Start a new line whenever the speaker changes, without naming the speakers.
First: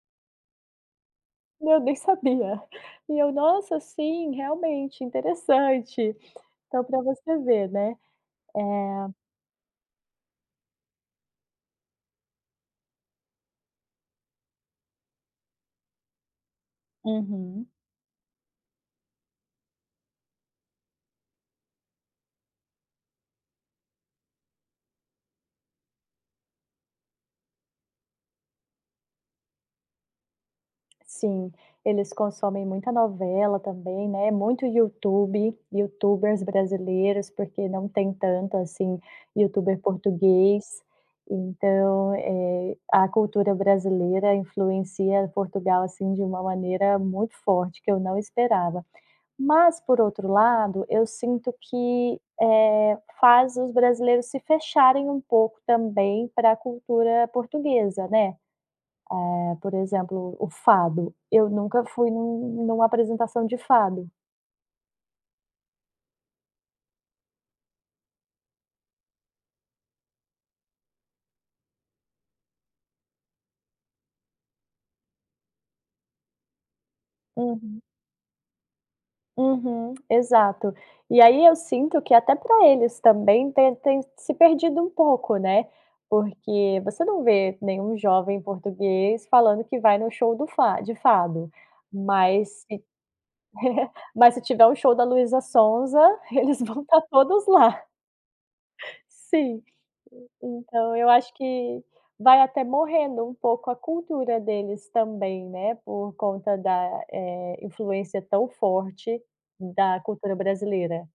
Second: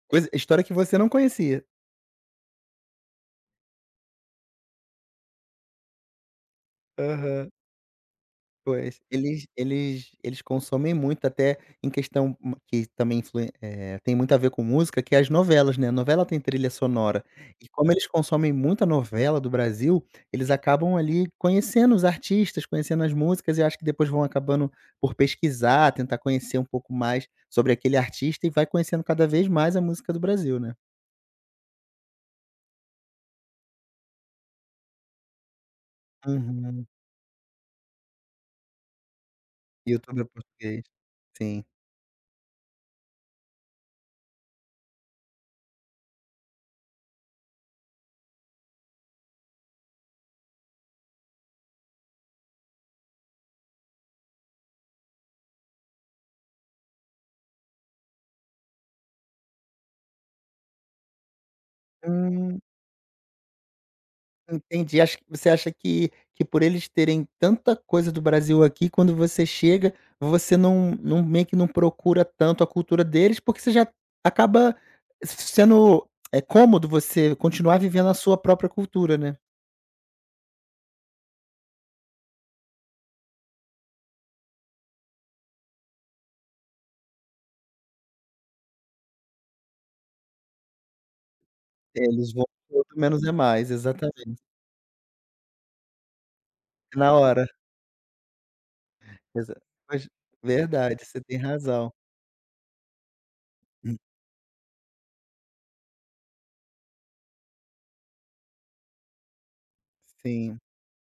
Coisa História que você não conhecia.
Não, nem sabia. E eu: "Nossa, sim, realmente, interessante." Então para você
Aham.
ver, né,
Pois,
eh
eles eles eles consomem muito, até em questão ma que também influ eh, tem muito a ver com música que é as novelas, né, novela tem trilha sonora. E
Uhum.
como eles consomem muita novela do Brasil, eles acabam ali conhecendo os artistas, conhecendo as músicas e acho que depois vão acabando por pesquisar, tentar conhecer um pouco mais sobre aquele artista e vai conhecendo cada vez mais a música do Brasil, né.
Sim, eles consomem muita novela também, né, muito YouTube, youtubers
Uhum.
brasileiros, porque não tem tanto, assim, youtuber
YouTuber
português,
português, sim.
então, eh, a cultura brasileira influencia Portugal, assim, de uma maneira muito forte, que eu não esperava. Mas por outro lado, eu sinto que, eh, faz os brasileiros se fecharem um pouco também para cultura portuguesa, né. Hã, por exemplo o fado, eu nunca fui em
Hum.
uma em uma apresentação de fado.
Entendi, acho que você acha que que por eles terem tanta coisa do Brasil aqui quando você chega, você não não, meio que, não procura tanto a cultura deles, porque você já acaba sendo é cômodo você continuar
Uhum.
vivendo a sua própria cultura, né.
Uhum. Exato. E aí eu sinto que até para eles também tem tem se perdido um pouco, né. Porque você não vê nenhum jovem português falando que vai no show do fa de fado.
É, eles vão
Mas se
[unintelligible] menos é mais,
mas
exatamente.
se tiver o show da Luísa Sonza, eles vão estar
Na hora.
todos lá.
Pois é,
Sim.
mas
Então
verdade,
eu
você
acho
tem
que
razão.
vai até morrendo um pouco a
Hum.
cultura deles também, né, por conta da, eh, influência tão forte da cultura
Sim.
brasileira.